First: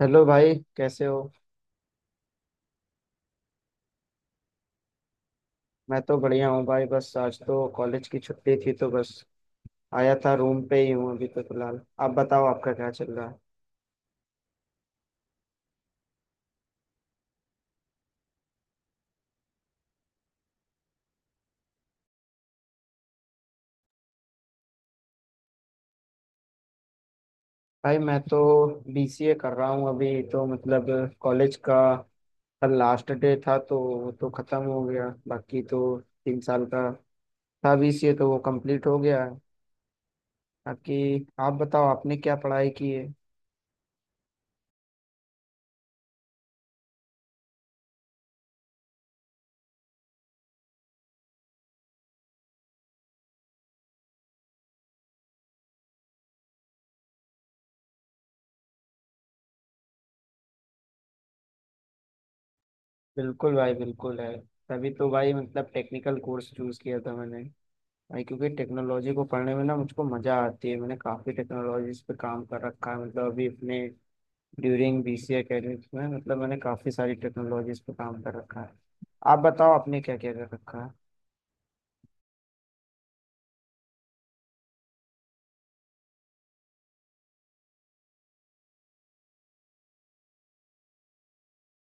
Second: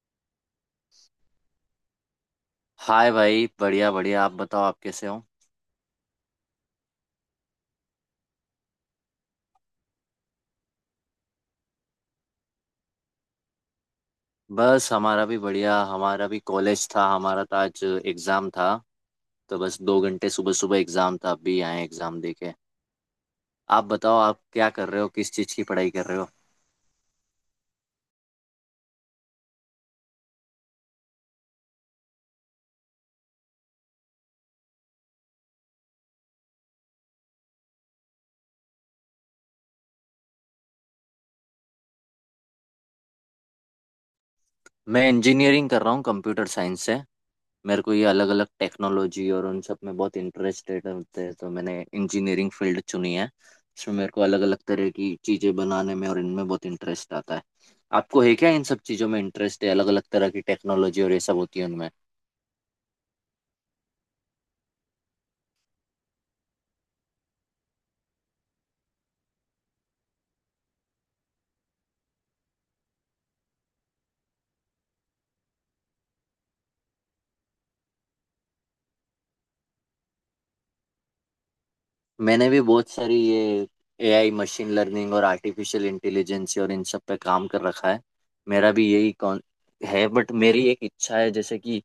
Hello भाई, कैसे हो? हाय भाई, बढ़िया बढ़िया। आप बताओ, आप कैसे हो? मैं तो बढ़िया हूँ भाई, बस आज तो कॉलेज की छुट्टी थी तो बस आया था, रूम पे ही हूँ अभी तो फिलहाल। आप बताओ आपका क्या चल रहा है। बस, हमारा भी बढ़िया। हमारा भी कॉलेज था। हमारा तो आज एग्ज़ाम था, तो बस 2 घंटे सुबह सुबह एग्ज़ाम था। अभी आए एग्ज़ाम दे के। आप बताओ, आप क्या कर रहे हो? किस चीज़ की पढ़ाई कर रहे हो? भाई मैं तो बीसीए कर रहा हूँ अभी तो, मतलब कॉलेज का कल लास्ट डे था तो वो तो ख़त्म हो गया। बाकी तो 3 साल का था बीसीए, तो वो कंप्लीट हो गया है। बाकी आप बताओ आपने क्या पढ़ाई की है। मैं इंजीनियरिंग कर रहा हूँ कंप्यूटर साइंस से। मेरे को ये अलग अलग टेक्नोलॉजी और उन सब में बहुत इंटरेस्टेड होते हैं, तो मैंने इंजीनियरिंग फील्ड चुनी है। इसमें मेरे को अलग अलग तरह की चीज़ें बनाने में और इनमें बहुत इंटरेस्ट आता है। आपको है क्या इन सब चीज़ों में इंटरेस्ट? है अलग अलग तरह की टेक्नोलॉजी और ये सब होती है उनमें। बिल्कुल भाई बिल्कुल है। तभी तो भाई, मतलब टेक्निकल कोर्स चूज़ किया था मैंने भाई, क्योंकि टेक्नोलॉजी को पढ़ने में ना मुझको मजा आती है। मैंने काफी टेक्नोलॉजीज पे काम कर रखा है, मतलब अभी अपने ड्यूरिंग बीसी एकेडमिक्स में, मतलब मैंने काफी सारी टेक्नोलॉजीज पे काम कर रखा है। आप बताओ आपने क्या क्या कर रखा है। मैंने भी बहुत सारी ये एआई, मशीन लर्निंग और आर्टिफिशियल इंटेलिजेंस और इन सब पे काम कर रखा है। मेरा भी यही कौन है, बट मेरी एक इच्छा है, जैसे कि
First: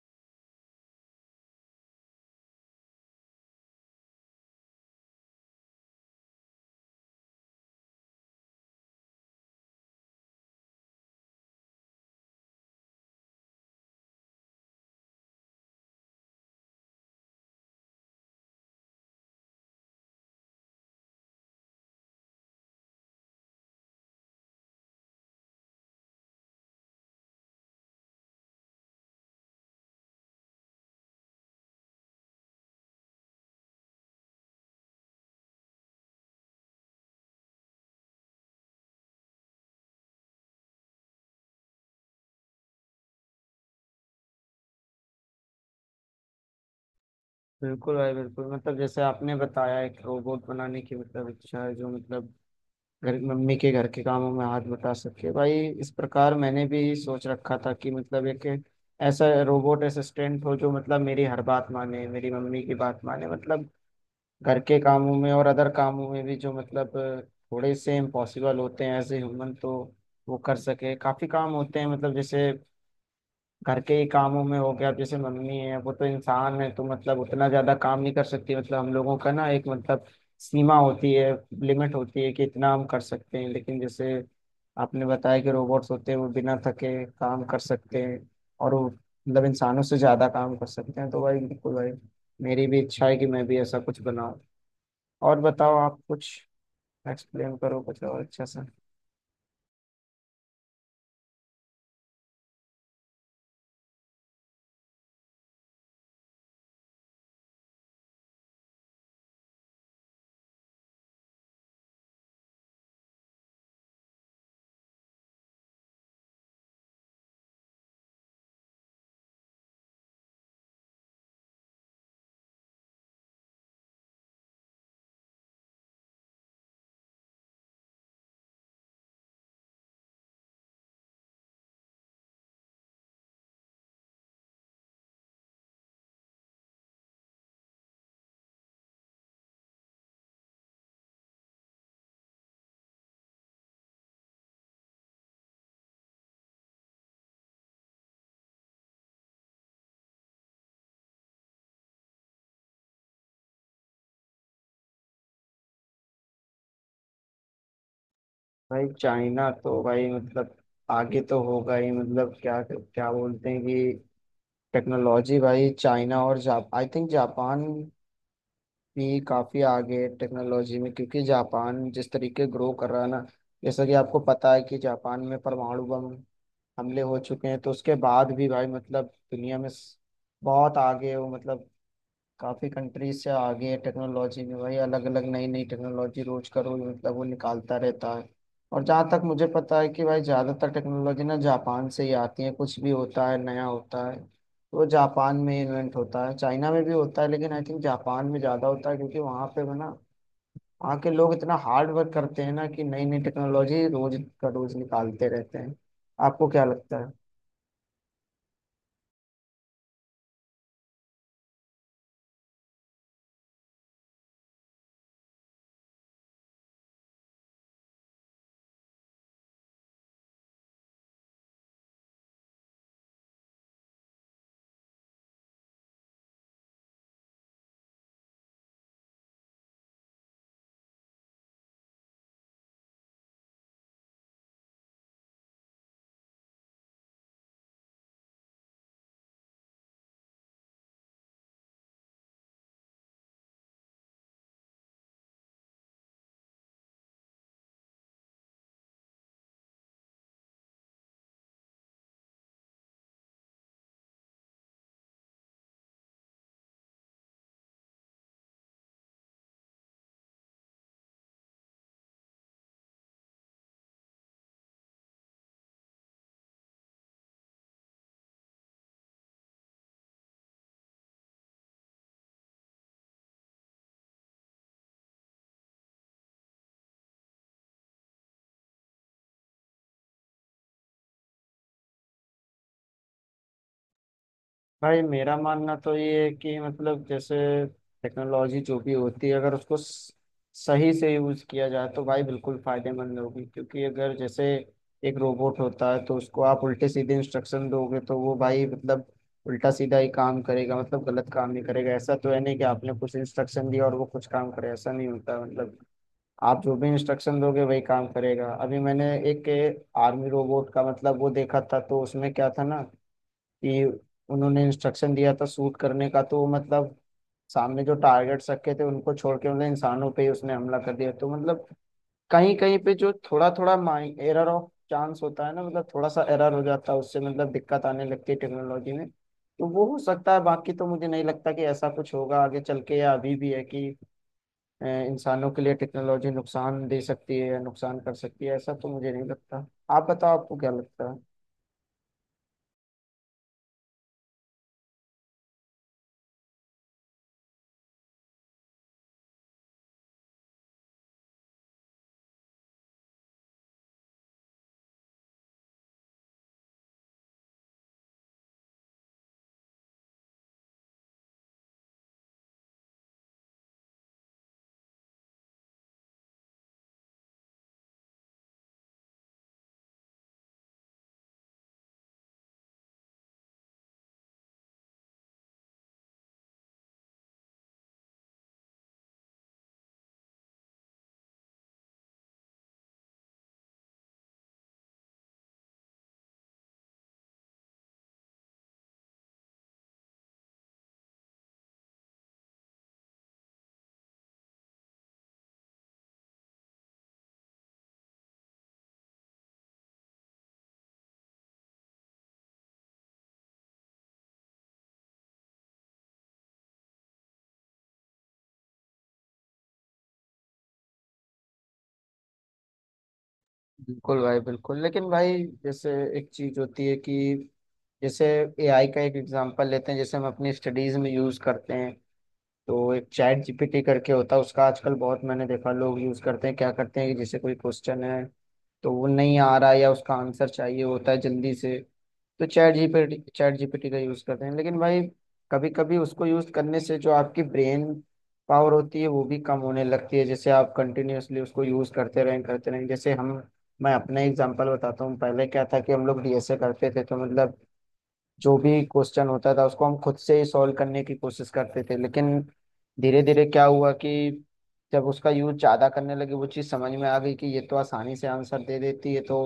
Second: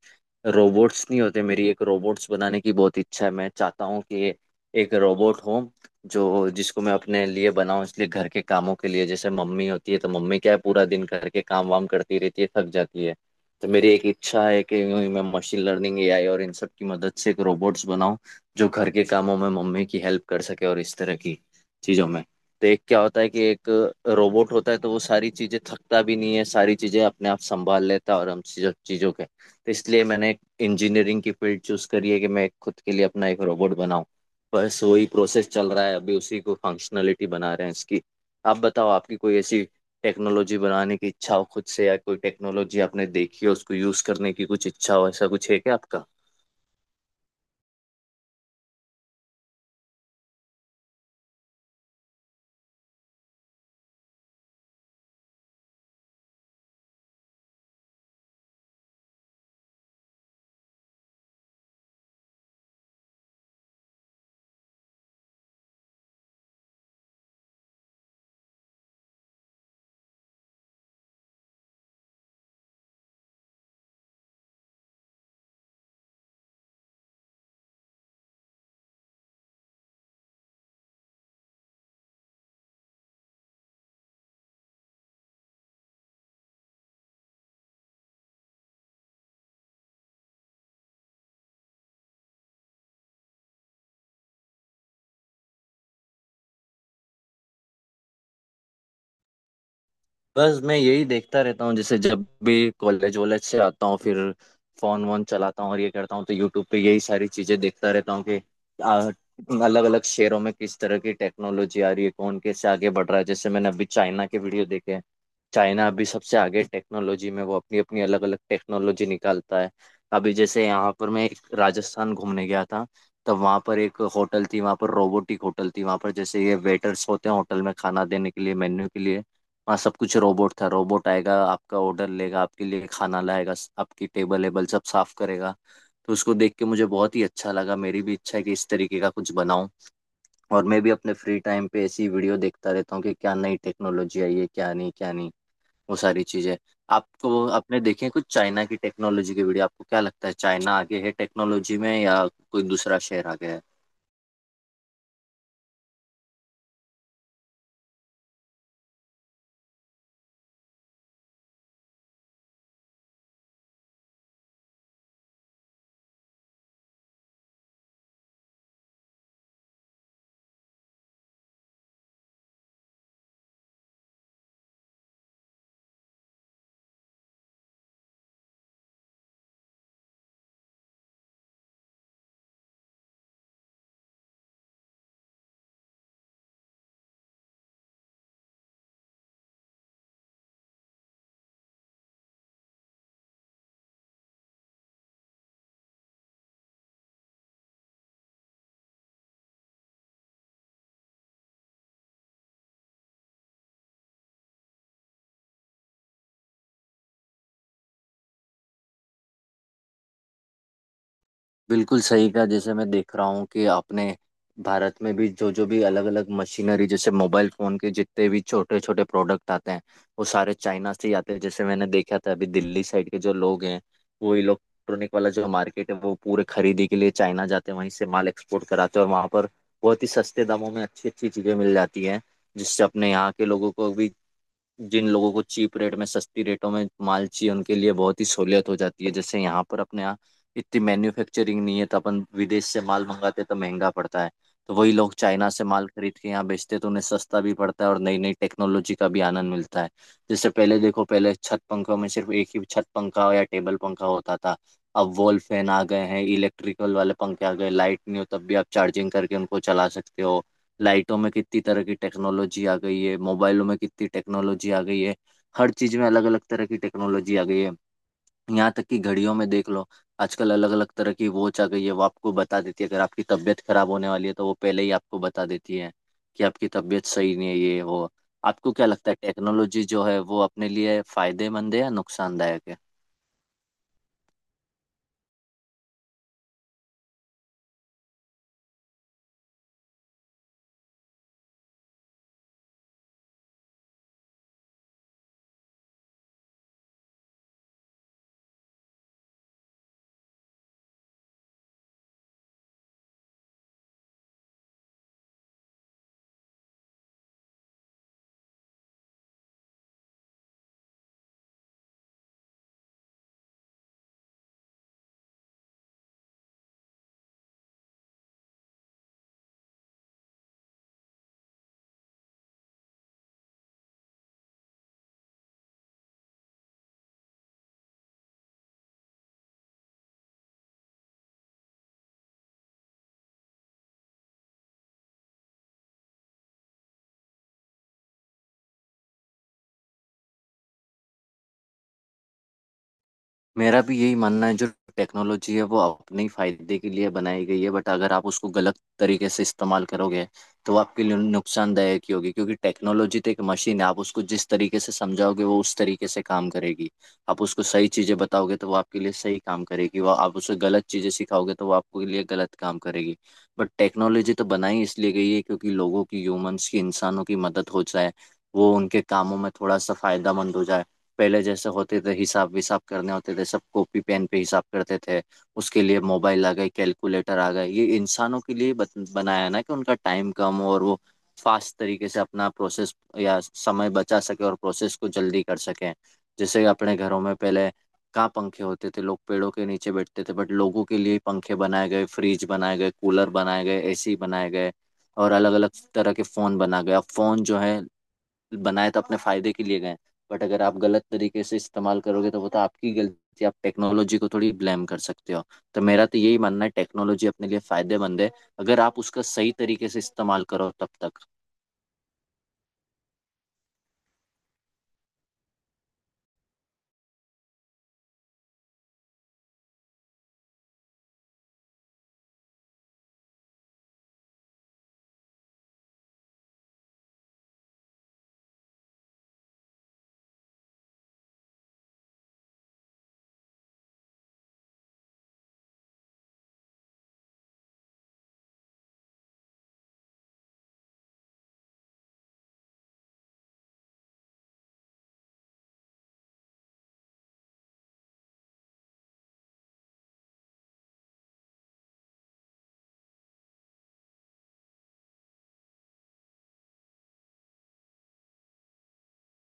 रोबोट्स नहीं होते, मेरी एक रोबोट्स बनाने की बहुत इच्छा है। मैं चाहता हूँ कि एक रोबोट हो जो जिसको मैं अपने लिए बनाऊं, इसलिए घर के कामों के लिए। जैसे मम्मी होती है, तो मम्मी क्या है, पूरा दिन घर के काम वाम करती रहती है, थक जाती है। तो मेरी एक इच्छा है कि यूं ही मैं मशीन लर्निंग, एआई और इन सब की मदद से एक रोबोट्स बनाऊं जो घर के कामों में मम्मी की हेल्प कर सके और इस तरह की चीजों में। तो एक क्या होता है कि एक रोबोट होता है, तो वो सारी चीजें, थकता भी नहीं है, सारी चीजें अपने आप संभाल लेता है और हम चीजों चीजों के। तो इसलिए मैंने एक इंजीनियरिंग की फील्ड चूज करी है कि मैं खुद के लिए अपना एक रोबोट बनाऊं। बस वही प्रोसेस चल रहा है अभी, उसी को फंक्शनलिटी बना रहे हैं इसकी। आप बताओ, आपकी कोई ऐसी टेक्नोलॉजी बनाने की इच्छा हो खुद से, या कोई टेक्नोलॉजी आपने देखी हो उसको यूज करने की कुछ इच्छा हो, ऐसा कुछ है क्या आपका? बिल्कुल भाई बिल्कुल, मतलब जैसे आपने बताया एक रोबोट बनाने की मतलब इच्छा है जो मतलब घर मम्मी के घर के कामों में हाथ बटा सके। भाई इस प्रकार मैंने भी सोच रखा था कि मतलब एक ऐसा रोबोट असिस्टेंट हो जो मतलब मेरी हर बात माने, मेरी मम्मी की बात माने, मतलब घर के कामों में और अदर कामों में भी जो मतलब थोड़े से इम्पॉसिबल होते हैं एज ए ह्यूमन, तो वो कर सके। काफी काम होते हैं मतलब जैसे घर के ही कामों में हो गया। अब जैसे मम्मी है वो तो इंसान है तो मतलब उतना ज्यादा काम नहीं कर सकती, मतलब हम लोगों का ना एक मतलब सीमा होती है, लिमिट होती है कि इतना हम कर सकते हैं। लेकिन जैसे आपने बताया कि रोबोट्स होते हैं वो बिना थके काम कर सकते हैं और वो मतलब इंसानों से ज्यादा काम कर सकते हैं। तो भाई बिल्कुल भाई, मेरी भी इच्छा है कि मैं भी ऐसा कुछ बनाऊं। और बताओ आप कुछ एक्सप्लेन करो कुछ और अच्छा सा। बस मैं यही देखता रहता हूँ। जैसे जब भी कॉलेज वॉलेज से आता हूँ, फिर फोन वोन चलाता हूँ और ये करता हूँ, तो यूट्यूब पे यही सारी चीजें देखता रहता हूँ कि अलग अलग शहरों में किस तरह की टेक्नोलॉजी आ रही है, कौन कैसे आगे बढ़ रहा है। जैसे मैंने अभी चाइना के वीडियो देखे हैं। चाइना अभी सबसे आगे टेक्नोलॉजी में, वो अपनी अपनी अलग अलग टेक्नोलॉजी निकालता है। अभी जैसे यहाँ पर, मैं एक राजस्थान घूमने गया था, तब वहाँ पर एक होटल थी, वहाँ पर रोबोटिक होटल थी। वहाँ पर जैसे ये वेटर्स होते हैं होटल में, खाना देने के लिए, मेन्यू के लिए, हाँ, सब कुछ रोबोट था। रोबोट आएगा, आपका ऑर्डर लेगा, आपके लिए खाना लाएगा, आपकी टेबल वेबल सब साफ करेगा। तो उसको देख के मुझे बहुत ही अच्छा लगा। मेरी भी इच्छा है कि इस तरीके का कुछ बनाऊं। और मैं भी अपने फ्री टाइम पे ऐसी वीडियो देखता रहता हूँ कि क्या नई टेक्नोलॉजी आई है, क्या नहीं, क्या नहीं, वो सारी चीजें। आपको, आपने देखे हैं कुछ चाइना की टेक्नोलॉजी की वीडियो? आपको क्या लगता है, चाइना आगे है टेक्नोलॉजी में या कोई दूसरा शहर आगे है? भाई चाइना तो भाई मतलब आगे तो होगा ही, मतलब क्या क्या बोलते हैं कि टेक्नोलॉजी भाई चाइना और जाप आई थिंक जापान भी काफी आगे है टेक्नोलॉजी में, क्योंकि जापान जिस तरीके ग्रो कर रहा है ना। जैसा कि आपको पता है कि जापान में परमाणु बम हमले हो चुके हैं तो उसके बाद भी भाई, मतलब दुनिया में बहुत आगे है वो, मतलब काफ़ी कंट्रीज से आगे है टेक्नोलॉजी में भाई। अलग अलग नई नई टेक्नोलॉजी रोज का रोज मतलब वो निकालता रहता है। और जहाँ तक मुझे पता है कि भाई ज़्यादातर टेक्नोलॉजी ना जापान से ही आती है, कुछ भी होता है नया होता है तो जापान में इन्वेंट होता है, चाइना में भी होता है, लेकिन आई थिंक जापान में ज़्यादा होता है क्योंकि वहाँ पे ना वहाँ के लोग इतना हार्ड वर्क करते हैं ना कि नई नई टेक्नोलॉजी रोज का रोज निकालते रहते हैं। आपको क्या लगता है। बिल्कुल सही कहा। जैसे मैं देख रहा हूँ कि आपने, भारत में भी जो जो भी अलग अलग मशीनरी, जैसे मोबाइल फोन के जितने भी छोटे छोटे प्रोडक्ट आते हैं, वो सारे चाइना से ही आते हैं। जैसे मैंने देखा था, अभी दिल्ली साइड के जो लोग हैं, वो इलेक्ट्रॉनिक वाला जो मार्केट है, वो पूरे खरीदी के लिए चाइना जाते हैं, वहीं से माल एक्सपोर्ट कराते हैं। और वहाँ पर बहुत ही सस्ते दामों में अच्छी अच्छी चीज़ें मिल जाती हैं, जिससे अपने यहाँ के लोगों को भी, जिन लोगों को चीप रेट में, सस्ती रेटों में माल चाहिए, उनके लिए बहुत ही सहूलियत हो जाती है। जैसे यहाँ पर, अपने यहाँ इतनी मैन्युफैक्चरिंग नहीं है, तो अपन विदेश से माल मंगाते तो महंगा पड़ता है। तो वही लोग चाइना से माल खरीद के यहाँ बेचते, तो उन्हें सस्ता भी पड़ता है और नई नई टेक्नोलॉजी का भी आनंद मिलता है। जैसे पहले देखो, पहले छत पंखों में सिर्फ एक ही छत पंखा या टेबल पंखा होता था। अब वॉल फैन आ गए हैं, इलेक्ट्रिकल वाले पंखे आ गए, लाइट नहीं हो तब भी आप चार्जिंग करके उनको चला सकते हो। लाइटों में कितनी तरह की टेक्नोलॉजी आ गई है, मोबाइलों में कितनी टेक्नोलॉजी आ गई है, हर चीज में अलग अलग तरह की टेक्नोलॉजी आ गई है। यहाँ तक कि घड़ियों में देख लो, आजकल अलग अलग तरह की वॉच आ गई है। वो आपको बता देती है, अगर आपकी तबीयत खराब होने वाली है तो वो पहले ही आपको बता देती है कि आपकी तबीयत सही नहीं है, ये वो। आपको क्या लगता है, टेक्नोलॉजी जो है वो अपने लिए फायदेमंद है या नुकसानदायक है? भाई मेरा मानना तो ये है कि मतलब जैसे टेक्नोलॉजी जो भी होती है, अगर उसको सही से यूज किया जाए तो भाई बिल्कुल फायदेमंद होगी। क्योंकि अगर जैसे एक रोबोट होता है तो उसको आप उल्टे सीधे इंस्ट्रक्शन दोगे तो वो भाई मतलब उल्टा सीधा ही काम करेगा, मतलब गलत काम नहीं करेगा। ऐसा तो है नहीं कि आपने कुछ इंस्ट्रक्शन दिया और वो कुछ काम करे, ऐसा नहीं होता है। मतलब आप जो भी इंस्ट्रक्शन दोगे वही काम करेगा। अभी मैंने एक आर्मी रोबोट का मतलब वो देखा था तो उसमें क्या था ना कि उन्होंने इंस्ट्रक्शन दिया था शूट करने का, तो मतलब सामने जो टारगेट्स रखे थे उनको छोड़ के मतलब इंसानों पे ही उसने हमला कर दिया। तो मतलब कहीं कहीं पे जो थोड़ा थोड़ा माइ एरर ऑफ चांस होता है ना, मतलब थोड़ा सा एरर हो जाता है, उससे मतलब दिक्कत आने लगती है टेक्नोलॉजी में, तो वो हो सकता है। बाकी तो मुझे नहीं लगता कि ऐसा कुछ होगा आगे चल के या अभी भी है कि इंसानों के लिए टेक्नोलॉजी नुकसान दे सकती है या नुकसान कर सकती है, ऐसा तो मुझे नहीं लगता। आप बताओ आपको क्या लगता है। मेरा भी यही मानना है, जो टेक्नोलॉजी है वो अपने ही फायदे के लिए बनाई गई है। बट अगर आप उसको गलत तरीके से इस्तेमाल करोगे तो वो आपके लिए नुकसानदायक ही होगी, क्योंकि टेक्नोलॉजी तो एक मशीन है, आप उसको जिस तरीके से समझाओगे वो उस तरीके से काम करेगी। आप उसको सही चीज़ें बताओगे तो वो आपके लिए सही काम करेगी, वो आप उसे गलत चीज़ें सिखाओगे तो वो आपके लिए गलत काम करेगी। बट टेक्नोलॉजी तो बनाई इसलिए गई है क्योंकि लोगों की, ह्यूमंस की, इंसानों की मदद हो जाए, वो उनके कामों में थोड़ा सा फायदा मंद हो जाए। पहले जैसे होते थे, हिसाब विसाब करने होते थे, सब कॉपी पेन पे हिसाब करते थे, उसके लिए मोबाइल आ गए, कैलकुलेटर आ गए। ये इंसानों के लिए बनाया है ना, कि उनका टाइम कम और वो फास्ट तरीके से अपना प्रोसेस, या समय बचा सके और प्रोसेस को जल्दी कर सकें। जैसे अपने घरों में पहले कहाँ पंखे होते थे, लोग पेड़ों के नीचे बैठते थे, बट लोगों के लिए पंखे बनाए गए, फ्रिज बनाए गए, कूलर बनाए गए, एसी बनाए गए, और अलग अलग तरह के फ़ोन बना गए। अब फ़ोन जो है, बनाए तो अपने फायदे के लिए गए, बट अगर आप गलत तरीके से इस्तेमाल करोगे तो वो तो आपकी गलती, आप टेक्नोलॉजी को थोड़ी ब्लेम कर सकते हो। तो मेरा तो यही मानना है, टेक्नोलॉजी अपने लिए फायदेमंद है अगर आप उसका सही तरीके से इस्तेमाल करो, तब तक। बिल्कुल भाई बिल्कुल, लेकिन भाई जैसे एक चीज होती है कि जैसे एआई का एक एग्जांपल लेते हैं जैसे हम अपनी स्टडीज में यूज करते हैं। तो एक चैट जीपीटी करके होता है उसका आजकल बहुत मैंने देखा लोग यूज करते हैं। क्या करते हैं कि जैसे कोई क्वेश्चन है तो वो नहीं आ रहा या उसका आंसर चाहिए होता है जल्दी से, तो चैट जीपीटी का यूज करते हैं। लेकिन भाई कभी कभी उसको यूज करने से जो आपकी ब्रेन पावर होती है वो भी कम होने लगती है। जैसे आप कंटिन्यूअसली उसको यूज करते रहें जैसे हम। मैं अपना एग्जांपल बताता हूँ, पहले क्या था कि हम लोग डीएसए करते थे तो मतलब जो भी क्वेश्चन होता था उसको हम खुद से ही सॉल्व करने की कोशिश करते थे। लेकिन धीरे धीरे क्या हुआ कि जब उसका यूज ज्यादा करने लगे वो चीज समझ में आ गई कि ये तो आसानी से आंसर दे देती है तो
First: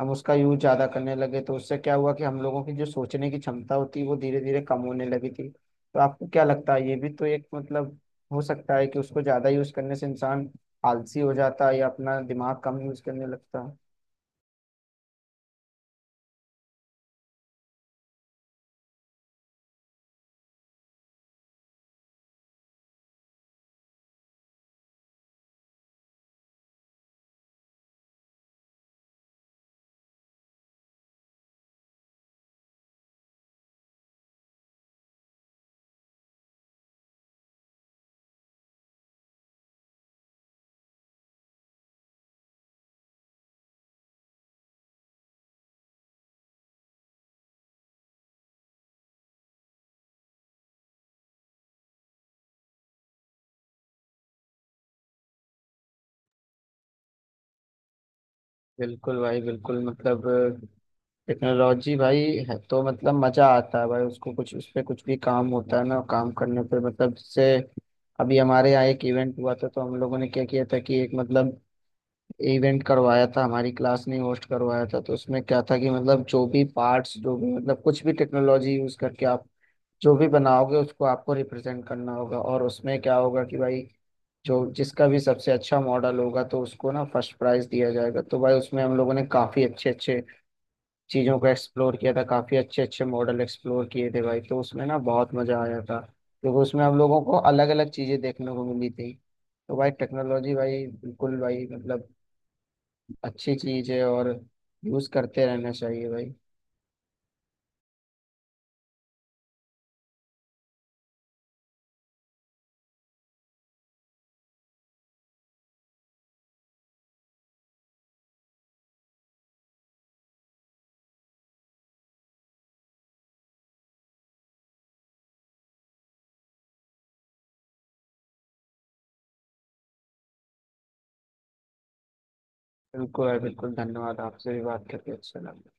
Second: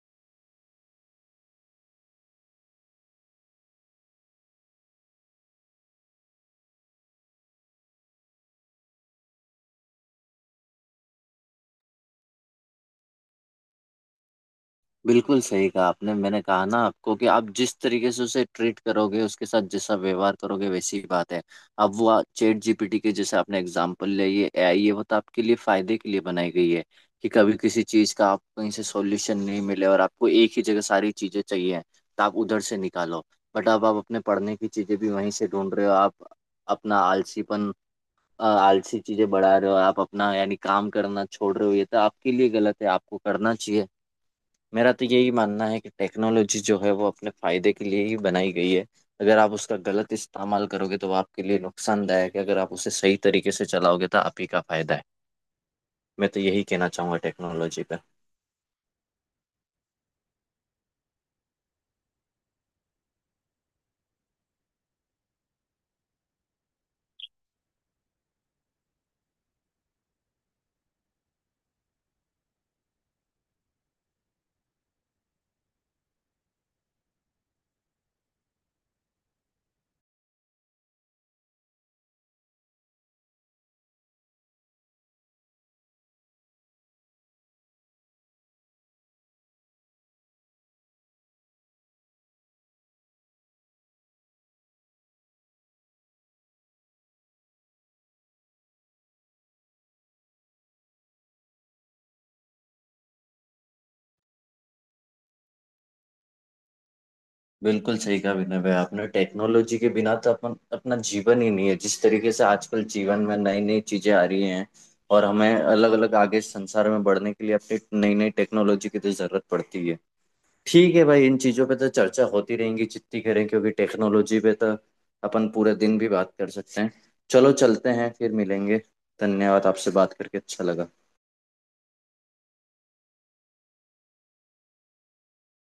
हम उसका यूज ज्यादा करने लगे, तो उससे क्या हुआ कि हम लोगों की जो सोचने की क्षमता होती है वो धीरे धीरे कम होने लगी थी। तो आपको क्या लगता है ये भी तो एक मतलब हो सकता है कि उसको ज्यादा यूज करने से इंसान आलसी हो जाता है या अपना दिमाग कम यूज करने लगता है। बिल्कुल सही कहा आपने। मैंने कहा ना आपको कि आप जिस तरीके से उसे ट्रीट करोगे, उसके साथ जैसा व्यवहार करोगे, वैसी ही बात है। अब वो चैट जीपीटी के जैसे आपने एग्जांपल लिया, ये एआई, ये वो तो आपके लिए फायदे के लिए बनाई गई है कि कभी किसी चीज का आपको कहीं से सॉल्यूशन नहीं मिले और आपको एक ही जगह सारी चीजें चाहिए तो आप उधर से निकालो। बट अब आप अपने पढ़ने की चीजें भी वहीं से ढूंढ रहे हो, आप अपना आलसीपन, आलसी चीजें बढ़ा रहे हो, आप अपना यानी काम करना छोड़ रहे हो, ये तो आपके लिए गलत है, आपको करना चाहिए। मेरा तो यही मानना है कि टेक्नोलॉजी जो है वो अपने फायदे के लिए ही बनाई गई है। अगर आप उसका गलत इस्तेमाल करोगे तो वो आपके लिए नुकसानदायक है, अगर आप उसे सही तरीके से चलाओगे तो आप ही का फायदा है। मैं तो यही कहना चाहूंगा टेक्नोलॉजी पर। बिल्कुल भाई बिल्कुल, मतलब टेक्नोलॉजी भाई है तो मतलब मजा आता है भाई उसको कुछ उस पे कुछ भी काम होता है ना काम करने पे। मतलब जैसे अभी हमारे यहाँ एक इवेंट हुआ था, तो हम लोगों ने क्या किया था कि एक मतलब इवेंट करवाया था हमारी क्लास ने होस्ट करवाया था। तो उसमें क्या था कि मतलब जो भी पार्ट्स जो भी मतलब कुछ भी टेक्नोलॉजी यूज करके आप जो भी बनाओगे उसको आपको रिप्रेजेंट करना होगा। और उसमें क्या होगा कि भाई जो जिसका भी सबसे अच्छा मॉडल होगा तो उसको ना फर्स्ट प्राइज दिया जाएगा। तो भाई उसमें हम लोगों ने काफ़ी अच्छे अच्छे चीज़ों को एक्सप्लोर किया था, काफ़ी अच्छे अच्छे मॉडल एक्सप्लोर किए थे भाई, तो उसमें ना बहुत मज़ा आया था क्योंकि उसमें हम लोगों को अलग अलग चीज़ें देखने को मिली थी। तो भाई टेक्नोलॉजी भाई बिल्कुल भाई, मतलब अच्छी चीज़ है और यूज़ करते रहना चाहिए भाई। बिल्कुल सही कहा विनय भाई आपने। टेक्नोलॉजी के बिना तो अपन अपना जीवन ही नहीं है, जिस तरीके से आजकल जीवन में नई नई चीजें आ रही हैं, और हमें अलग अलग आगे संसार में बढ़ने के लिए अपनी नई नई टेक्नोलॉजी की तो जरूरत पड़ती है। ठीक है भाई, इन चीज़ों पे तो चर्चा होती रहेंगी जितनी करें, क्योंकि टेक्नोलॉजी पे तो अपन पूरे दिन भी बात कर सकते हैं। चलो, चलते हैं, फिर मिलेंगे। धन्यवाद, आपसे बात करके अच्छा लगा। बिल्कुल भाई बिल्कुल, धन्यवाद आपसे भी बात करके अच्छा लगा।